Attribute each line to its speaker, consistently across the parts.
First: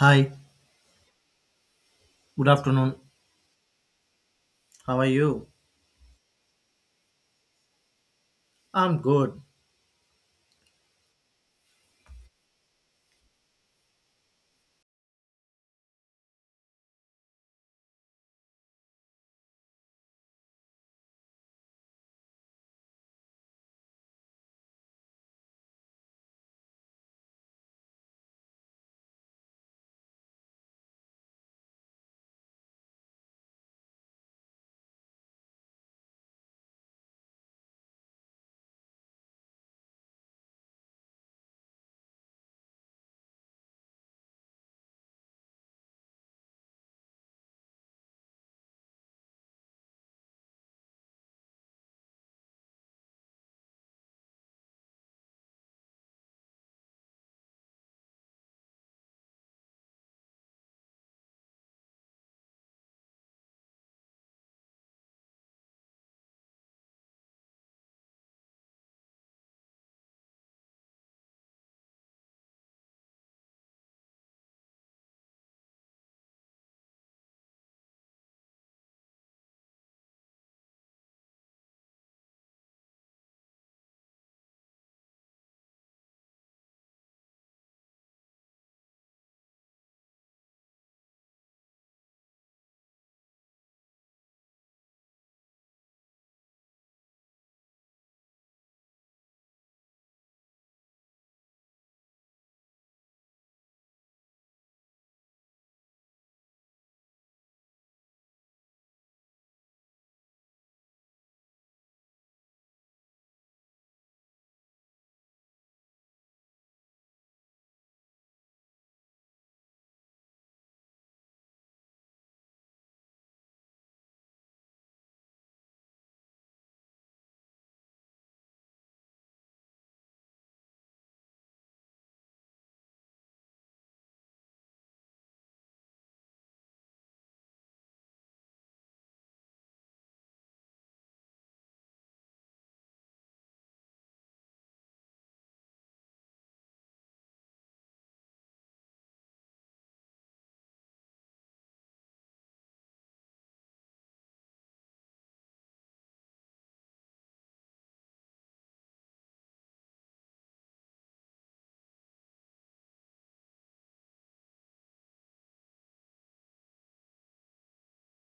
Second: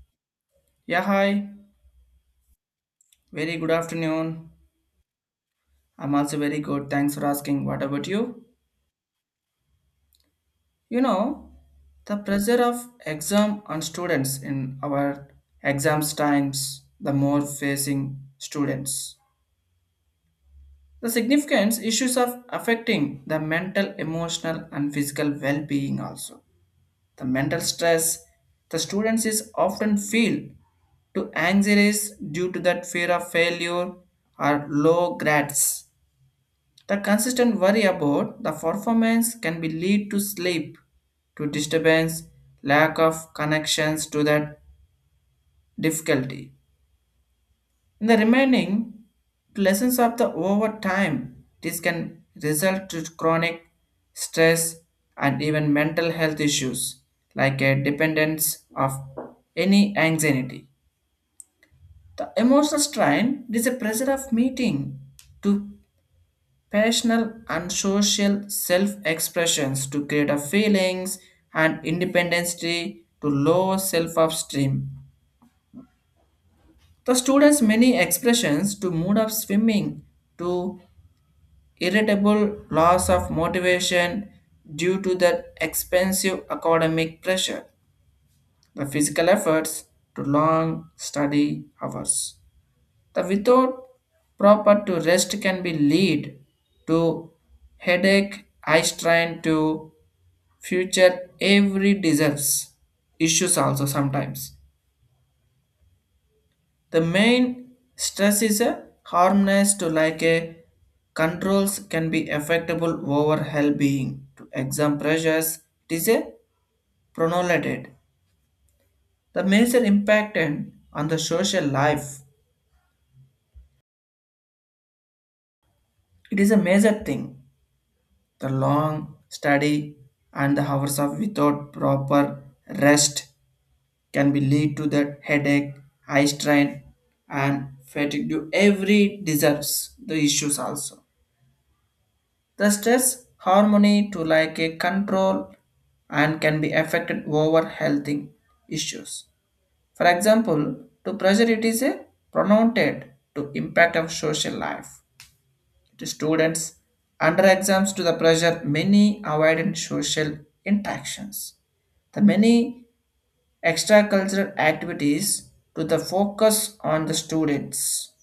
Speaker 1: Hi,
Speaker 2: Yeah, hi.
Speaker 1: good afternoon.
Speaker 2: Very good afternoon.
Speaker 1: How are you?
Speaker 2: I'm also very good. Thanks for asking. What about you?
Speaker 1: I'm good.
Speaker 2: You know, the pressure of exam on students in our exams times, the more facing students. The significance issues of affecting the mental, emotional, and physical well-being also. The mental stress the students is often feel to anxieties due to that fear of failure or low grades. The consistent worry about the performance can be lead to sleep, to disturbance, lack of connections to that difficulty. In the remaining lessons of the over time, this can result to chronic stress and even mental health issues like a dependence of any anxiety. The emotional strain, it is a pressure of meeting to Passional and social self-expressions to create a feelings and independence to low self-esteem. The students many expressions to mood of swimming to irritable loss of motivation due to the expensive academic pressure. The physical efforts to long study hours. The without proper to rest can be lead to headache, eye strain to future every deserves issues also. Sometimes the main stress is a harmless to like a controls can be affectable over hell being to exam pressures. It is a pronolated the major impact and on the social life. It is a major thing, the long study and the hours of without proper rest can be lead to that headache, eye strain, and fatigue to every deserves the issues also. The stress harmony to like a control and can be affected over healthy issues. For example, to pressure, it is a pronounced to impact of social life. To students under exams to the pressure many avoidant social interactions. The many extracurricular activities to the focus on the students.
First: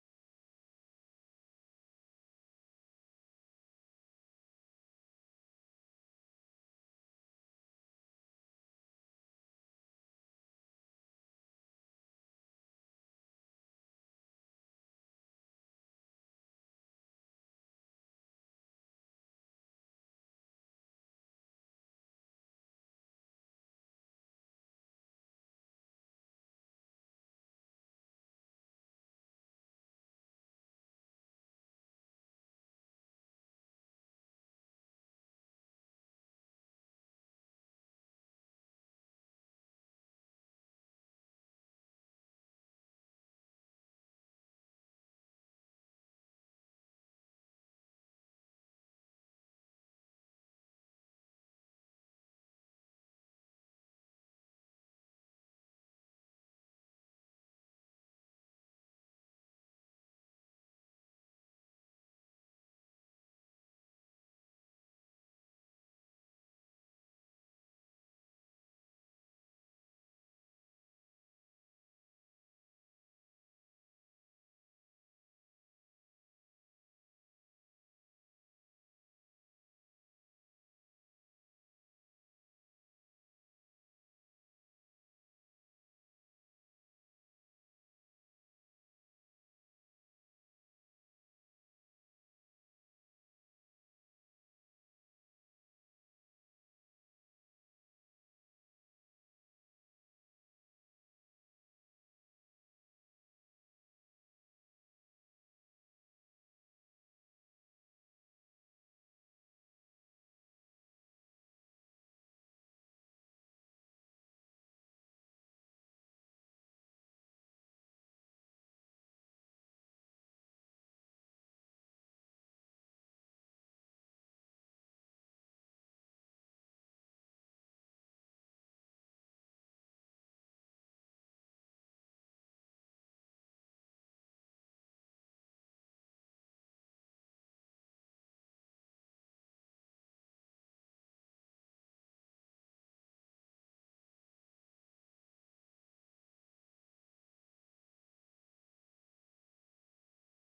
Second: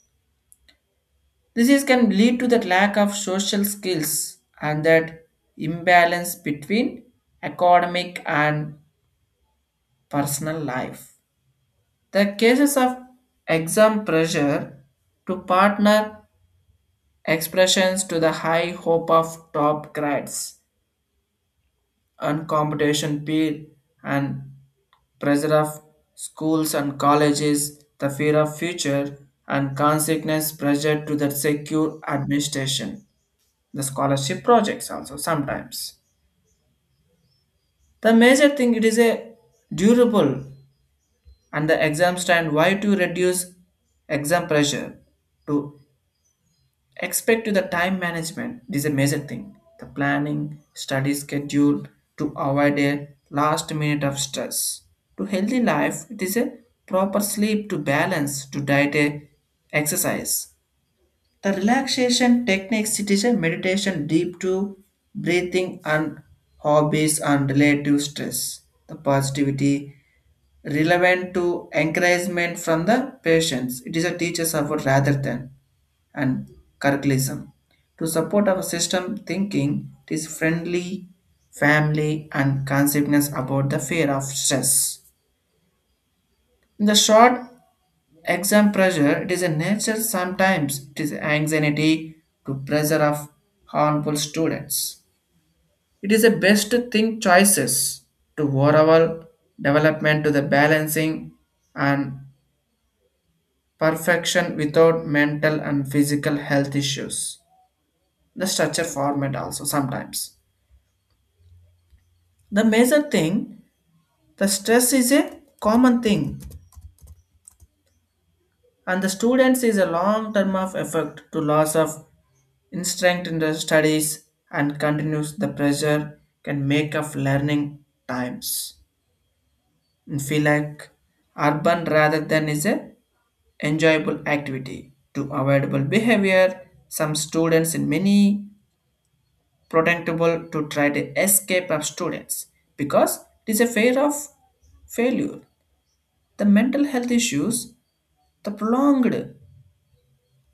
Speaker 2: This is can lead to the lack of social skills and that imbalance between academic and personal life. The cases of exam pressure to partner expressions to the high hope of top grades and competition peer and pressure of schools and colleges, the fear of future, and consequence pressure to the secure administration, the scholarship projects also sometimes. The major thing, it is a durable and the exam stand why to reduce exam pressure to Expect to the time management, this is a major thing. The planning, study schedule to avoid a last minute of stress. To healthy life, it is a proper sleep to balance to diet a exercise. The relaxation techniques, it is a meditation deep to breathing and hobbies and relative stress. The positivity relevant to encouragement from the patients. It is a teacher's effort rather than and curriculum to support our system thinking, it is friendly family and consciousness about the fear of stress in the short exam pressure. It is a nature sometimes. It is anxiety to pressure of harmful students. It is a best to think choices to overall development to the balancing and perfection without mental and physical health issues. The structure format also sometimes. The major thing, the stress is a common thing, and the students is a long term of effect to loss of strength in the studies, and continues the pressure can make of learning times and feel like urban rather than is a enjoyable activity to avoidable behavior. Some students in many protectable to try to escape of students because it is a fear of failure. The mental health issues. The prolonged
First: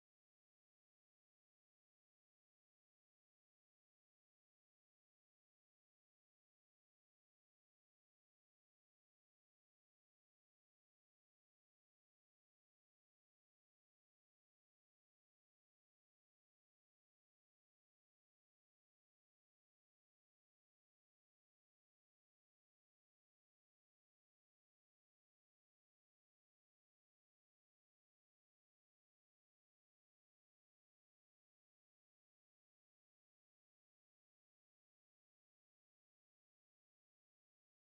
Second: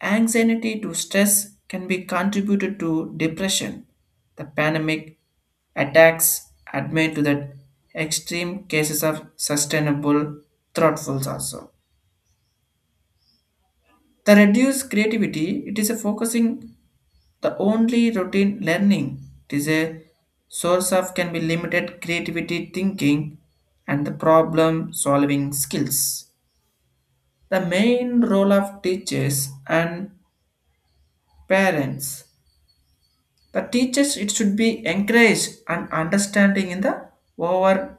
Speaker 2: anxiety to stress can be contributed to depression. The pandemic attacks admit to the extreme cases of sustainable thoughtfuls also. The reduced creativity, it is a focusing the only routine learning. It is a source of can be limited creativity thinking and the problem solving skills. The main role of teachers and parents. The teachers it should be encouraged and understanding in the over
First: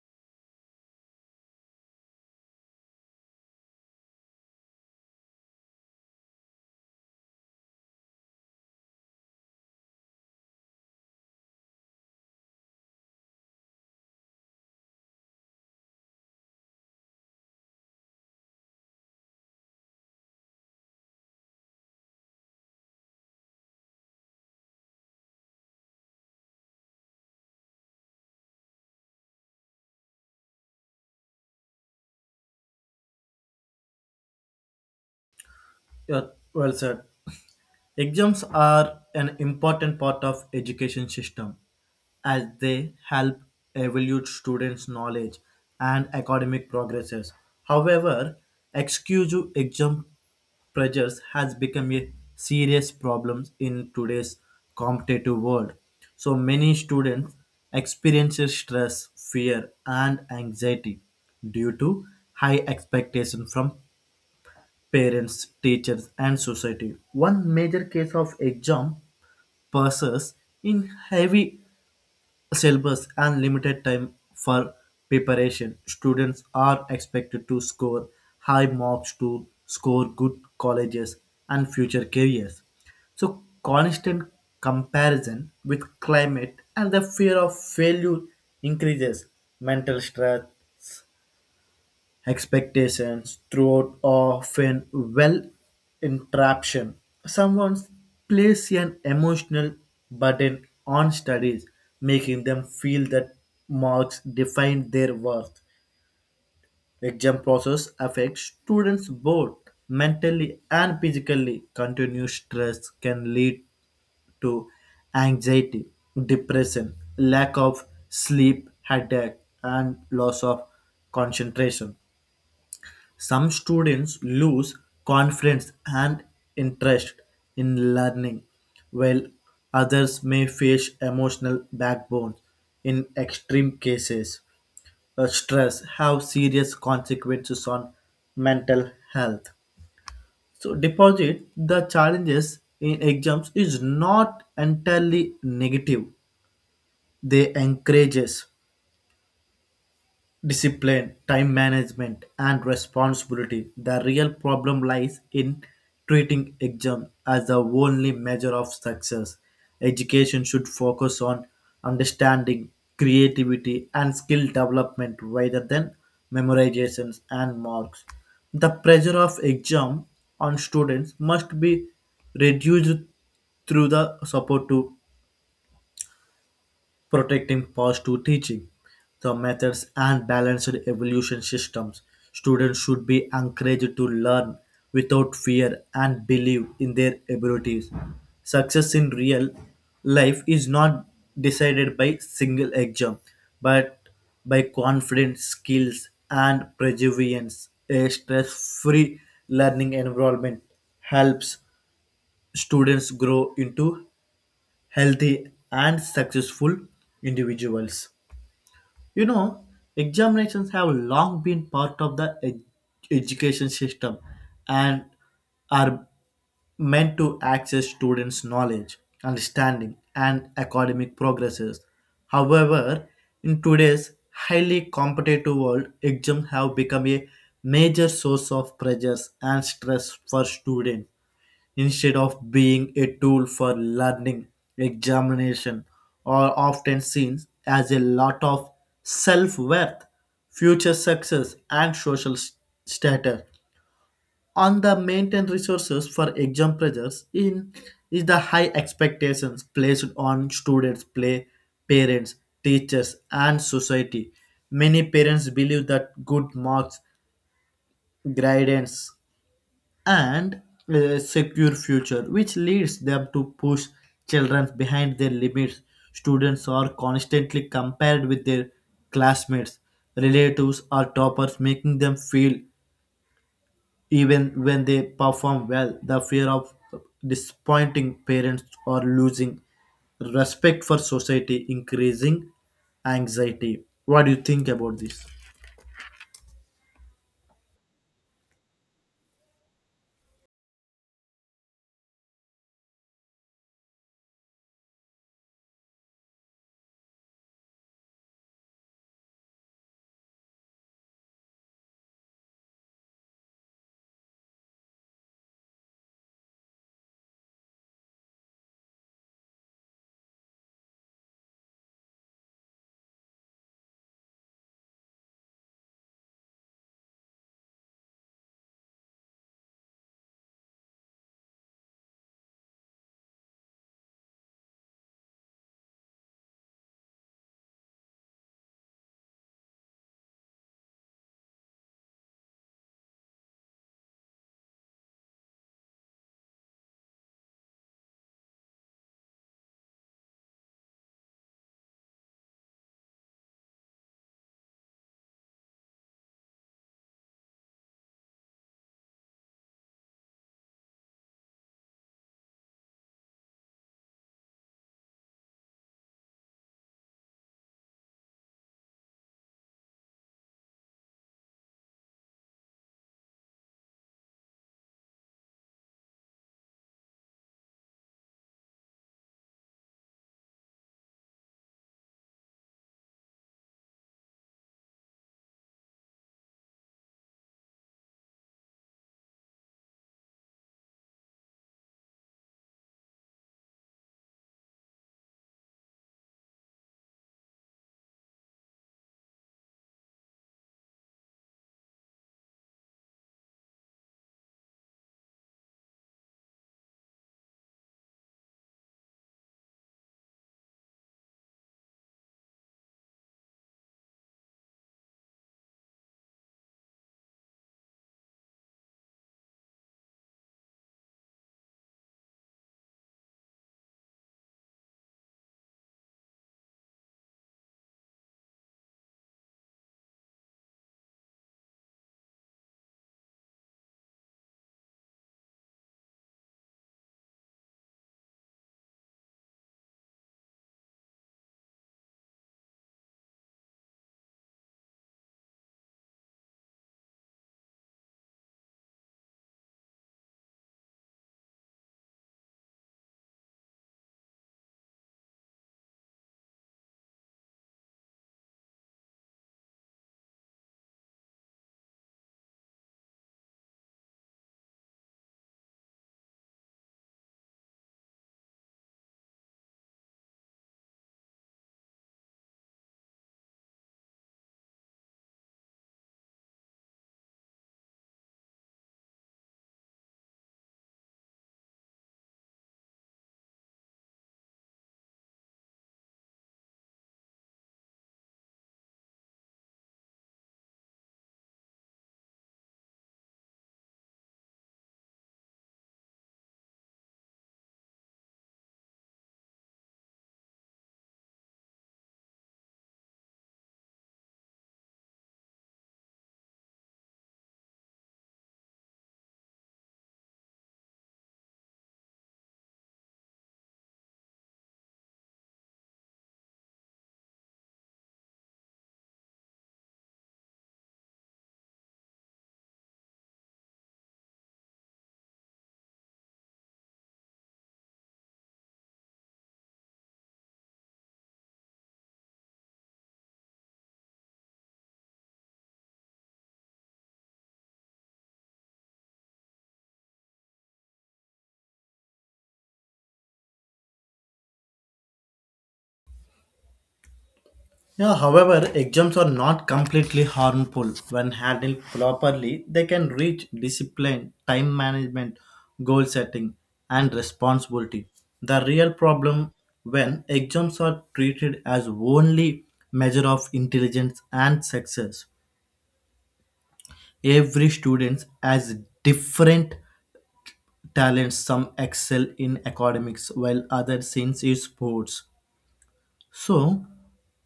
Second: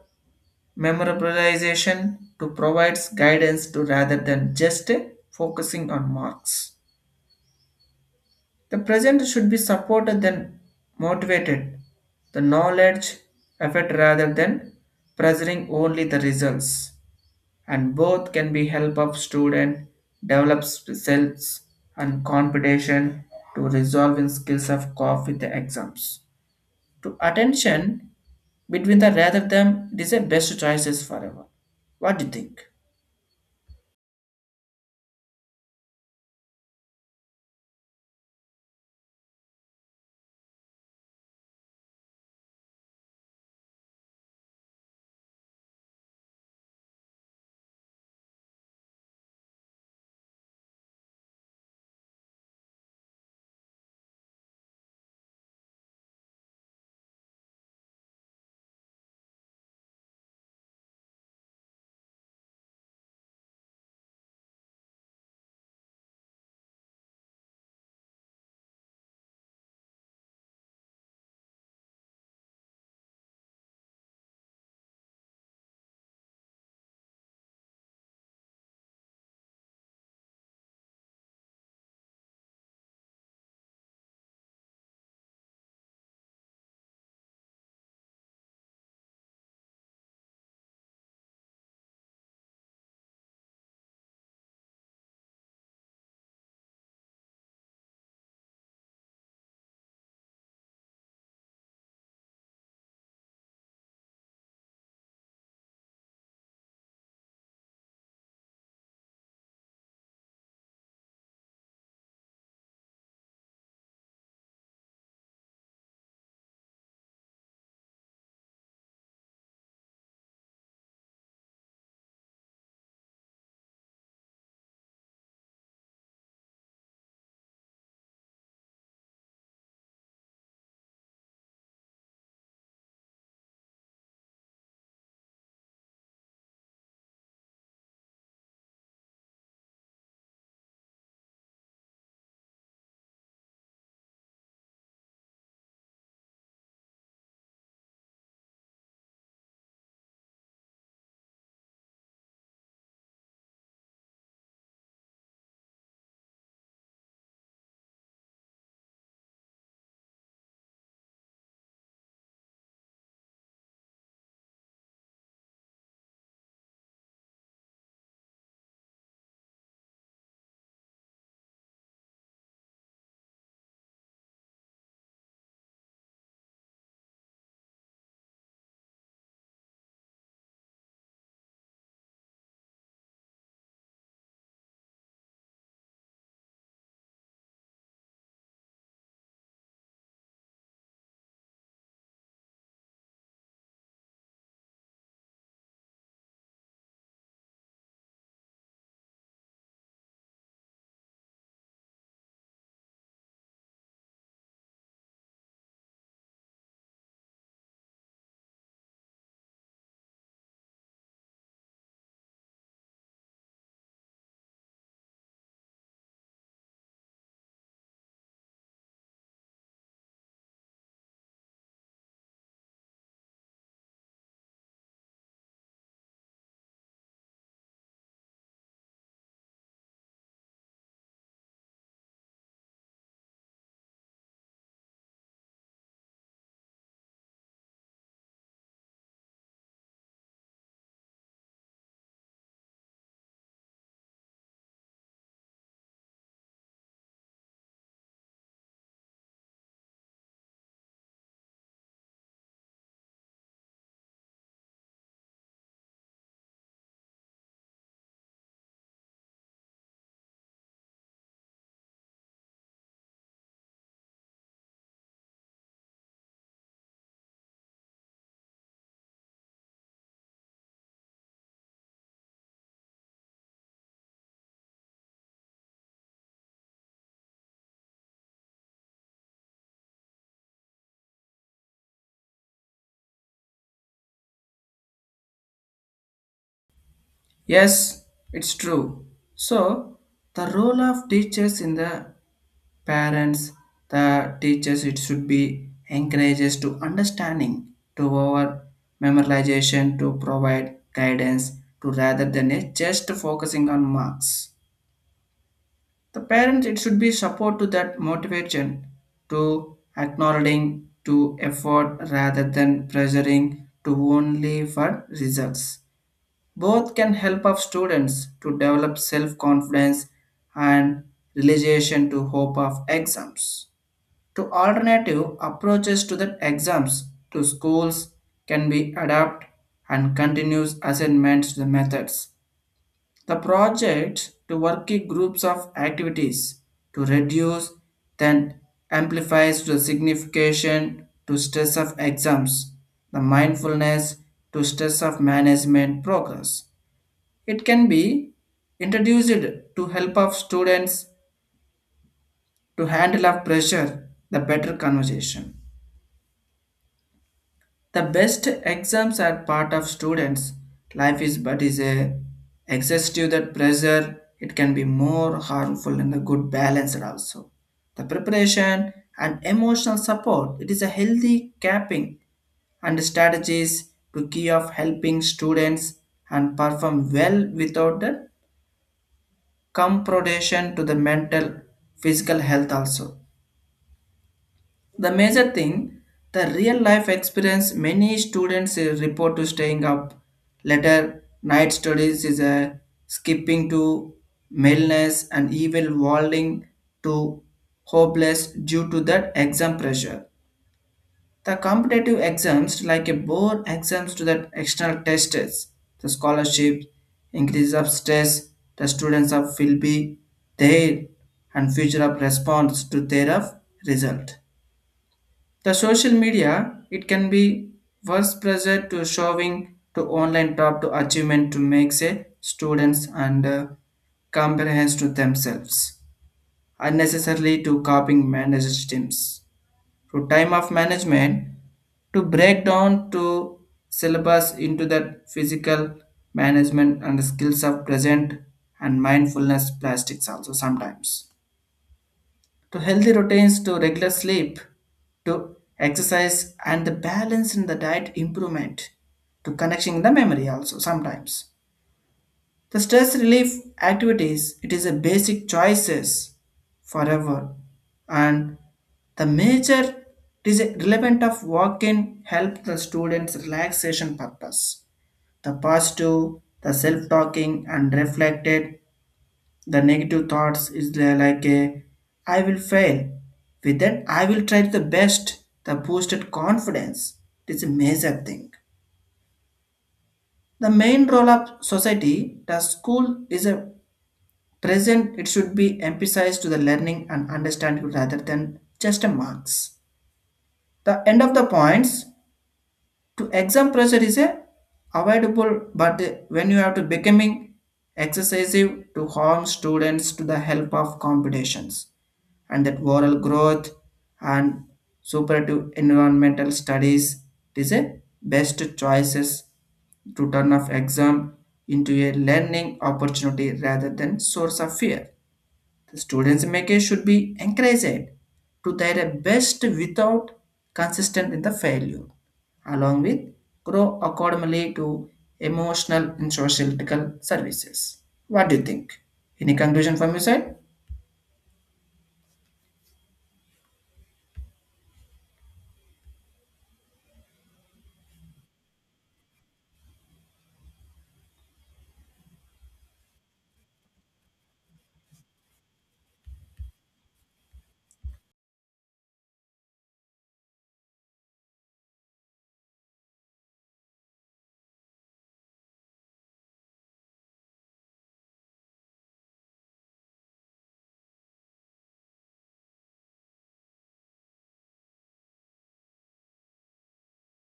Speaker 2: memorialization to provides guidance to rather than just focusing on marks. The present should be supported than motivated. The knowledge effort rather than pressuring only the results. And both can be help of student develops selves and competition to resolving skills of cope with the exams, to attention between the rather than. It is the best choices forever. What do you think?
Speaker 1: You're well said. Exams are an important part of education system, as they help evaluate students' knowledge and academic progresses. However, excessive exam pressures has become a serious problem in today's competitive world. So many students experience stress, fear, and anxiety due to high expectation from parents, teachers, and society. One major case of exam passes in heavy syllabus and limited time for preparation, students are expected to score high marks to score good colleges and future careers. So, constant comparison with climate and the fear of failure increases mental stress expectations throughout often well interruption. Someone place an emotional burden on studies, making them feel that marks define their worth. Exam process affects students both mentally and physically. Continuous stress can lead to anxiety, depression, lack of sleep, headache, and loss of concentration. Some students lose confidence and interest in learning, while others may face emotional backbone. In extreme cases, stress have serious consequences on mental health. So, deposit the challenges in exams is not entirely negative. They encourage us discipline, time management, and responsibility. The real problem lies in treating exams as the only measure of success. Education should focus on understanding, creativity, and skill development rather than memorizations and marks. The pressure of exam on students must be reduced through the support to protecting past to teaching, the methods and balanced evolution systems. Students should be encouraged to learn without fear and believe in their abilities. Success in real life is not decided by single exam, but by confident skills and perseverance. A stress-free learning environment helps students grow into healthy and successful individuals. You know, examinations have long been part of the education system and are meant to access students' knowledge, understanding, and academic progresses. However, in today's highly competitive world, exams have become a major source of pressures and stress for students instead of being a tool for learning, examination, or often seen as a lot of self worth, future success, and status. On the maintain resources for exam pressures in is the high expectations placed on students, play parents, teachers, and society. Many parents believe that good marks, guidance, and a secure future, which leads them to push children behind their limits. Students are constantly compared with their classmates, relatives, or toppers, making them feel even when they perform well, the fear of disappointing parents or losing respect for society, increasing anxiety. What do you think about this?
Speaker 2: Yes, it's true. So the role of teachers in the parents, the teachers it should be encourages to understanding, to our memorization, to provide guidance, to rather than a just focusing on marks. The parents, it should be support to that motivation to acknowledging to effort rather than pressuring to only for results. Both can help of students to develop self-confidence and realization to hope of exams. To alternative approaches to the exams to schools can be adapt and continuous assignments to the methods, the project to working groups of activities to reduce then amplifies the signification to stress of exams, the mindfulness to stress of management progress. It can be introduced to help of students to handle of pressure the better conversation. The best exams are part of students. Life is but is a excessive that pressure. It can be more harmful than the good balance also. The preparation and emotional support. It is a healthy capping and strategies to key of helping students and perform well without the comproduction to the mental physical health also. The major thing, the real life experience many students report to staying up later night studies is a skipping to maleness and even walling to hopeless due to that exam pressure. The competitive exams like a board exams to the external tests, the scholarship, increase of stress, the students of will be there and future of response to their of result. The social media, it can be worse pressure to showing to online top to achievement to makes a students and comparisons to themselves unnecessarily to copying managed teams to time of management to break down to syllabus into the physical management and skills of present and mindfulness plastics also sometimes, to healthy routines to regular sleep to exercise and the balance in the diet improvement to connection in the memory also sometimes. The stress relief activities, it is a basic choices forever. And the major, it is a relevant of walking help the students relaxation purpose. The positive, the self-talking and reflected the negative thoughts is like a I will fail. With that, I will try the best. The boosted confidence. It is a major thing. The main role of society, the school is a present. It should be emphasized to the learning and understanding rather than just a marks. The end of the points to exam pressure is a avoidable, but when you have to becoming excessive to harm students to the help of competitions and that oral growth and superative environmental studies, it is a best choices to turn off exam into a learning opportunity rather than source of fear. The students make it should be encouraged to their best without consistent in the failure, along with grow accordingly to emotional and social services. What do you think? Any conclusion from your side?
Speaker 1: Yeah, however, exams are not completely harmful. When handled properly, they can reach discipline, time management, goal setting, and responsibility. The real problem when exams are treated as only measure of intelligence and success. Every student has different talents. Some excel in academics while others in sports. So,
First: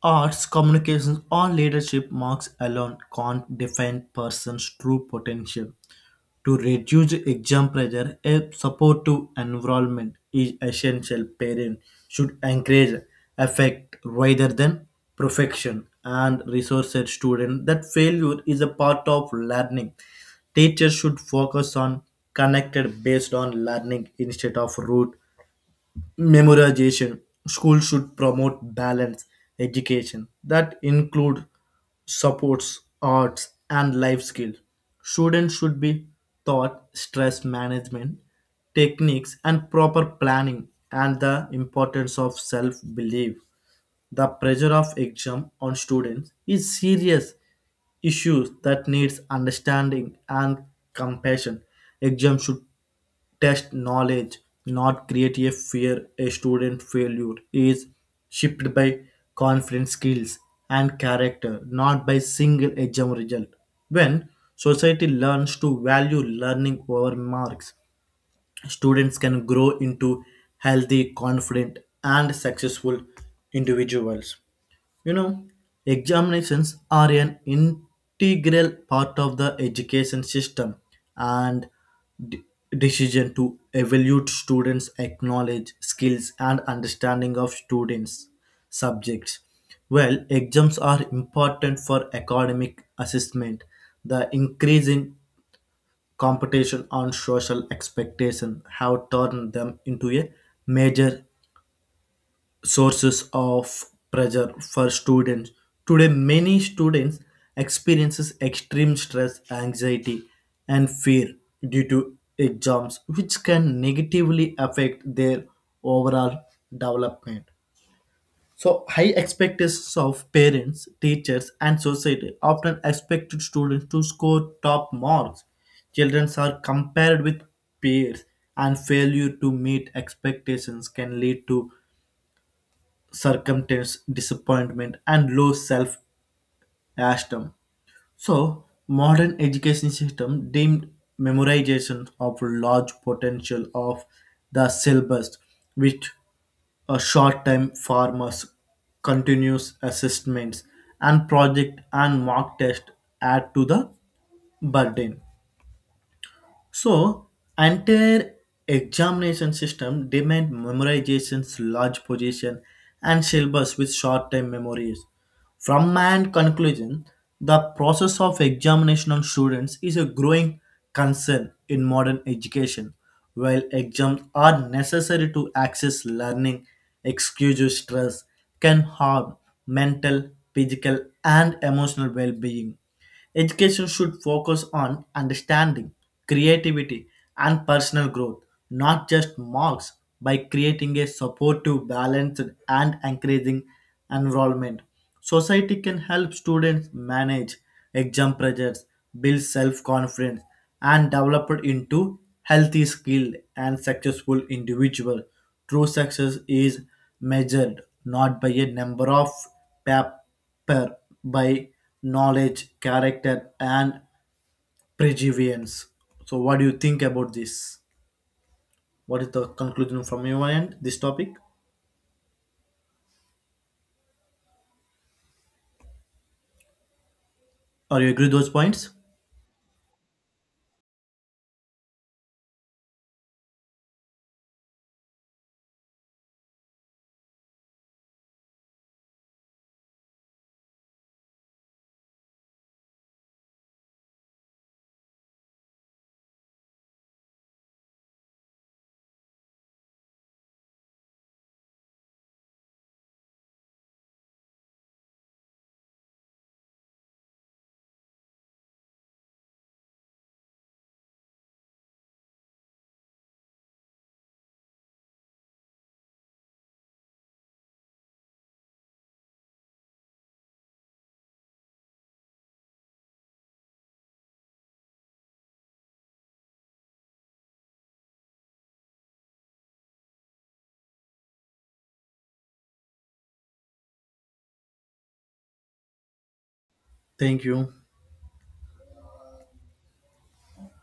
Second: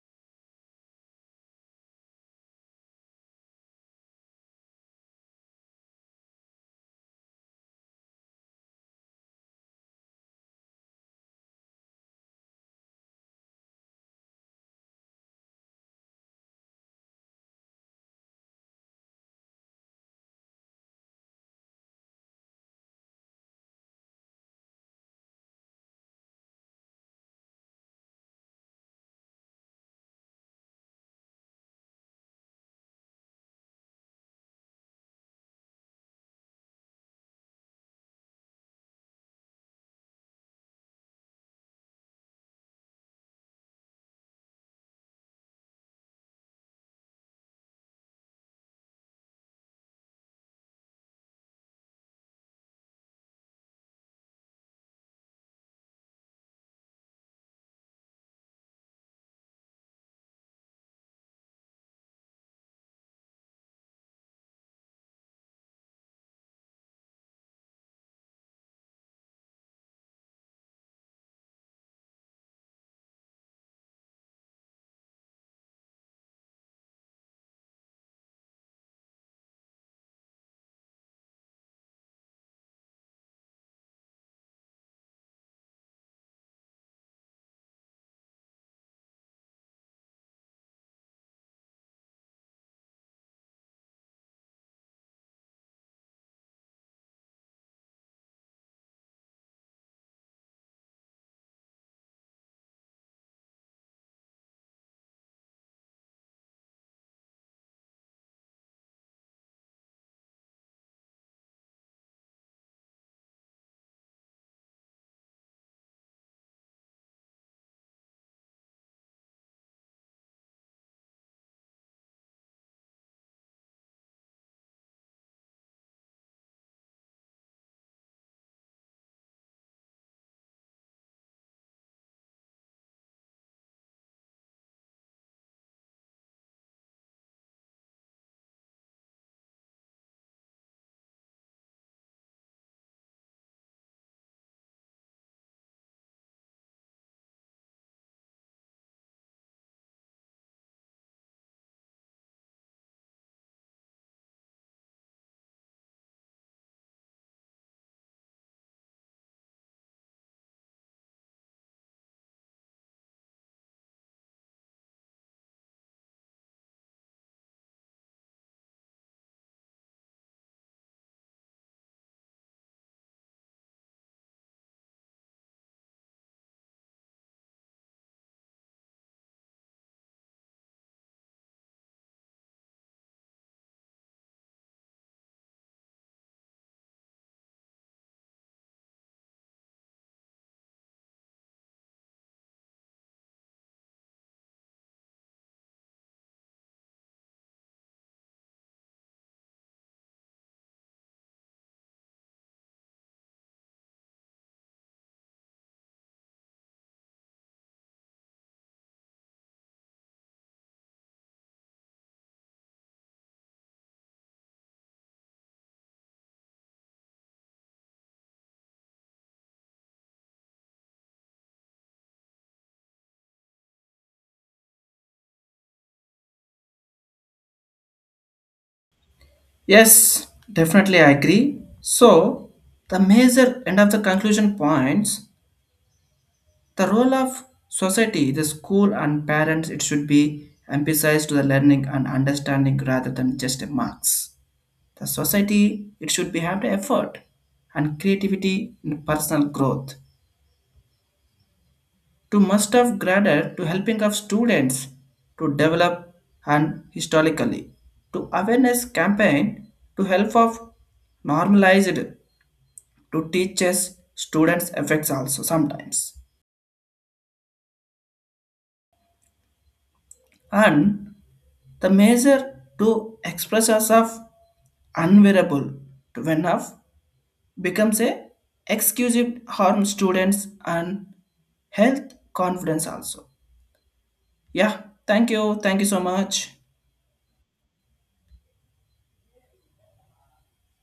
Speaker 1: arts, communications, or leadership marks alone can't define person's true potential. To reduce exam pressure, a supportive environment is essential. Parents should encourage effect rather than perfection and resource students that failure is a part of learning. Teachers should focus on connected based on learning instead of root memorization, schools should promote balanced education that include supports arts and life skills, students should be taught stress management techniques and proper planning and the importance of self belief, the pressure of exam on students is serious issues that needs understanding and compassion. Exam should test knowledge, not create a fear a student failure is shaped by confidence skills and character, not by single exam result. When society learns to value learning over marks, students can grow into healthy, confident, and successful individuals. You know, examinations are an integral part of the education system and de- decision to evaluate students' acknowledge skills and understanding of students' subjects. Well, exams are important for academic assessment. The increasing competition on social expectation have turned them into a major sources of pressure for students, today many students experiences extreme stress anxiety and fear due to exams which can negatively affect their overall development. So high expectations of parents teachers and society often expect students to score top marks, children are compared with peers and failure to meet expectations can lead to circumstance, disappointment, and low self-esteem. So, modern education system deemed memorization of large potential of the syllabus, which a short time farmers continuous assessments and project and mock test add to the burden. So, entire examination system demand memorizations, large position, and syllabus with short time memories. From my end conclusion, the process of examination on students is a growing concern in modern education. While exams are necessary to access learning, excessive stress can harm mental, physical, and emotional well being. Education should focus on understanding, creativity, and personal growth, not just marks, by creating a supportive, balanced, and encouraging environment. Society can help students manage exam pressures, build self confidence, and develop it into healthy, skilled, and successful individual. True success is measured not by a number of paper, by knowledge, character, and perseverance. So, what do you think about this? What is the conclusion from your end? This topic? Are you agree with those points?
Speaker 2: Yes, definitely I agree. So, the major end of the conclusion points, the role of society, the school, and parents, it should be emphasized to the learning and understanding rather than just marks. The society, it should be have the effort and creativity in personal growth to must have graded to helping of students to develop and historically to awareness campaign to help of normalized to teachers students affects also sometimes. And the measure to express us of unwearable to when of becomes a exclusive harm students and health confidence also. Yeah, thank you. Thank you so much.
Speaker 1: Thank you.